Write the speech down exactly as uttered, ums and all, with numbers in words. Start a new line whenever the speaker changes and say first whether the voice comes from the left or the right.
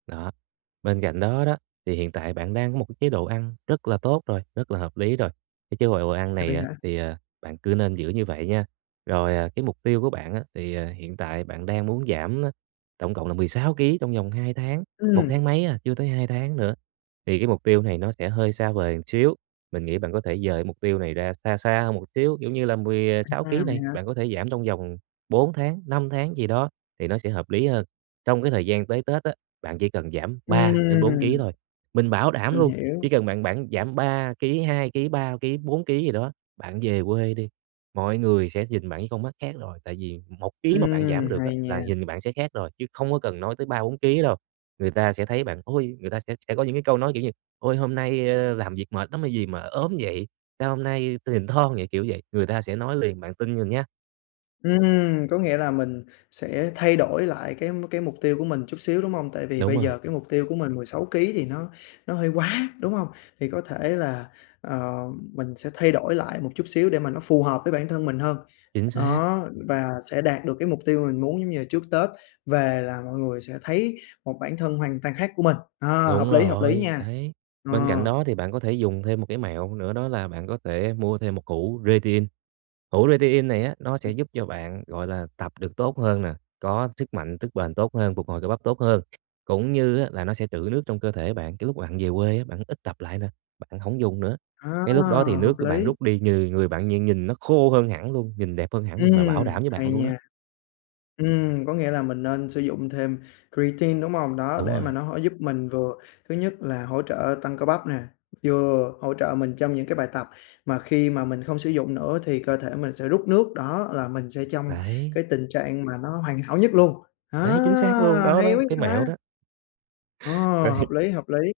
right: Đó, bên cạnh đó đó, thì hiện tại bạn đang có một cái chế độ ăn rất là tốt rồi, rất là hợp lý rồi, cái chế độ quợ quờ ăn
left: À,
right: này
left: vậy
right: á
left: hả?
right: thì, ờ, bạn cứ nên giữ như vậy nha. Rồi, ờ, cái mục tiêu của bạn á thì, ờ, hiện tại bạn đang muốn giảm, a, tổng cộng là mười sáu ký trong vòng hai tháng một
left: Ừm.
right: tháng mấy à, chưa tới hai tháng nữa, thì cái mục tiêu này nó sẽ hơi xa vời một xíu. Mình nghĩ bạn có thể rời cái mục tiêu này ra xa xa hơn một xíu, kiểu như là, mười, à, sáu
left: À.
right: ký
left: Vậy
right: này
left: hả?
right: bạn có thể giảm trong vòng bốn tháng, năm tháng gì đó thì nó sẽ hợp lý hơn. Trong cái thời gian tới Tết á, bạn chỉ cần giảm ba đến bốn ký
left: Ừm.
right: thôi, mình bảo đảm
left: Mình
right: luôn,
left: hiểu!
right: chỉ cần bạn bạn giảm ba ký, hai ký, ba ký, bốn ký gì đó, bạn về quê đi, mọi người sẽ nhìn bạn với con mắt khác rồi. Tại vì một ký mà bạn giảm
left: Ừm,
right: được á
left: hay
right: là
left: nha!
right: nhìn bạn sẽ khác rồi chứ không có cần nói tới ba bốn ký đâu. Người ta sẽ thấy bạn, ôi người ta sẽ sẽ có những cái câu nói kiểu như: "Ôi, hôm nay, ơ, làm việc mệt lắm hay gì mà ốm vậy? Sao hôm nay tui nhìn thon vậy?", kiểu vậy. Người ta sẽ nói liền, bạn tin mình nhá!
left: Ừm. Có nghĩa là mình sẽ thay đổi lại cái m cái mục tiêu của mình chút xíu, đúng hông? Tại vì
right: Đúng
left: bây
right: rồi.
left: giờ cái mục tiêu của mình mười sáu ký thì nó nó hơi quá, đúng hông? Thì có thể là, ờ, mình sẽ thay đổi lại một chút xíu để mà nó phù hợp với bản thân mình hơn,
right: Chính xác.
left: đó, và sẽ đạt được cái mục tiêu mình muốn, giống như là trước Tết về là mọi người sẽ thấy một bản thân hoàn toàn khác của mình. Ờ, hợp
right: Đúng
left: lý, hợp lý
right: rồi.
left: nha.
right: Đấy, bên cạnh
left: Ờ.
right: đó thì bạn có thể dùng thêm một cái mẹo nữa, đó là bạn có thể mua thêm một hũ rê tê in. Hũ rê tê in này á nó sẽ giúp cho bạn, gọi là, tập được tốt hơn nè, có sức mạnh, sức bền tốt hơn, phục hồi cơ bắp tốt hơn, cũng như á là nó sẽ trữ nước trong cơ thể bạn. Cái lúc bạn về quê, bạn ít tập lại nè, bạn hổng dùng nữa,
left: Ờ,
right: cái lúc đó thì
left: hợp
right: nước của bạn
left: lý!
right: rút đi, người người bạn nhìn nhìn nó khô hơn hẳn luôn, nhìn đẹp hơn hẳn luôn, mà bảo
left: Ừm,
right: đảm với bạn
left: hay
right: luôn đó.
left: nha. Ừm, có nghĩa là mình nên sử dụng thêm creatine, đúng hông? Đó,
right: Đúng
left: để mà
right: rồi.
left: nó h giúp mình vừa thứ nhất là hỗ trợ tăng cơ bắp nè, vừa hỗ trợ mình trong những cái bài tập, mà khi mà mình không sử dụng nữa thì cơ thể mình sẽ rút nước, đó, là mình sẽ trong
right: Đấy.
left: cái tình trạng mà nó hoàn hảo nhất luôn. Ờ,
right: Đấy, chính xác luôn! Đó,
left: hay
right: đó,
left: quá
right: một
left: vậy
right: cái
left: ta!
right: mẹo đó.
left: Ờ,
right: Vậy thì
left: hợp lý, hợp lý.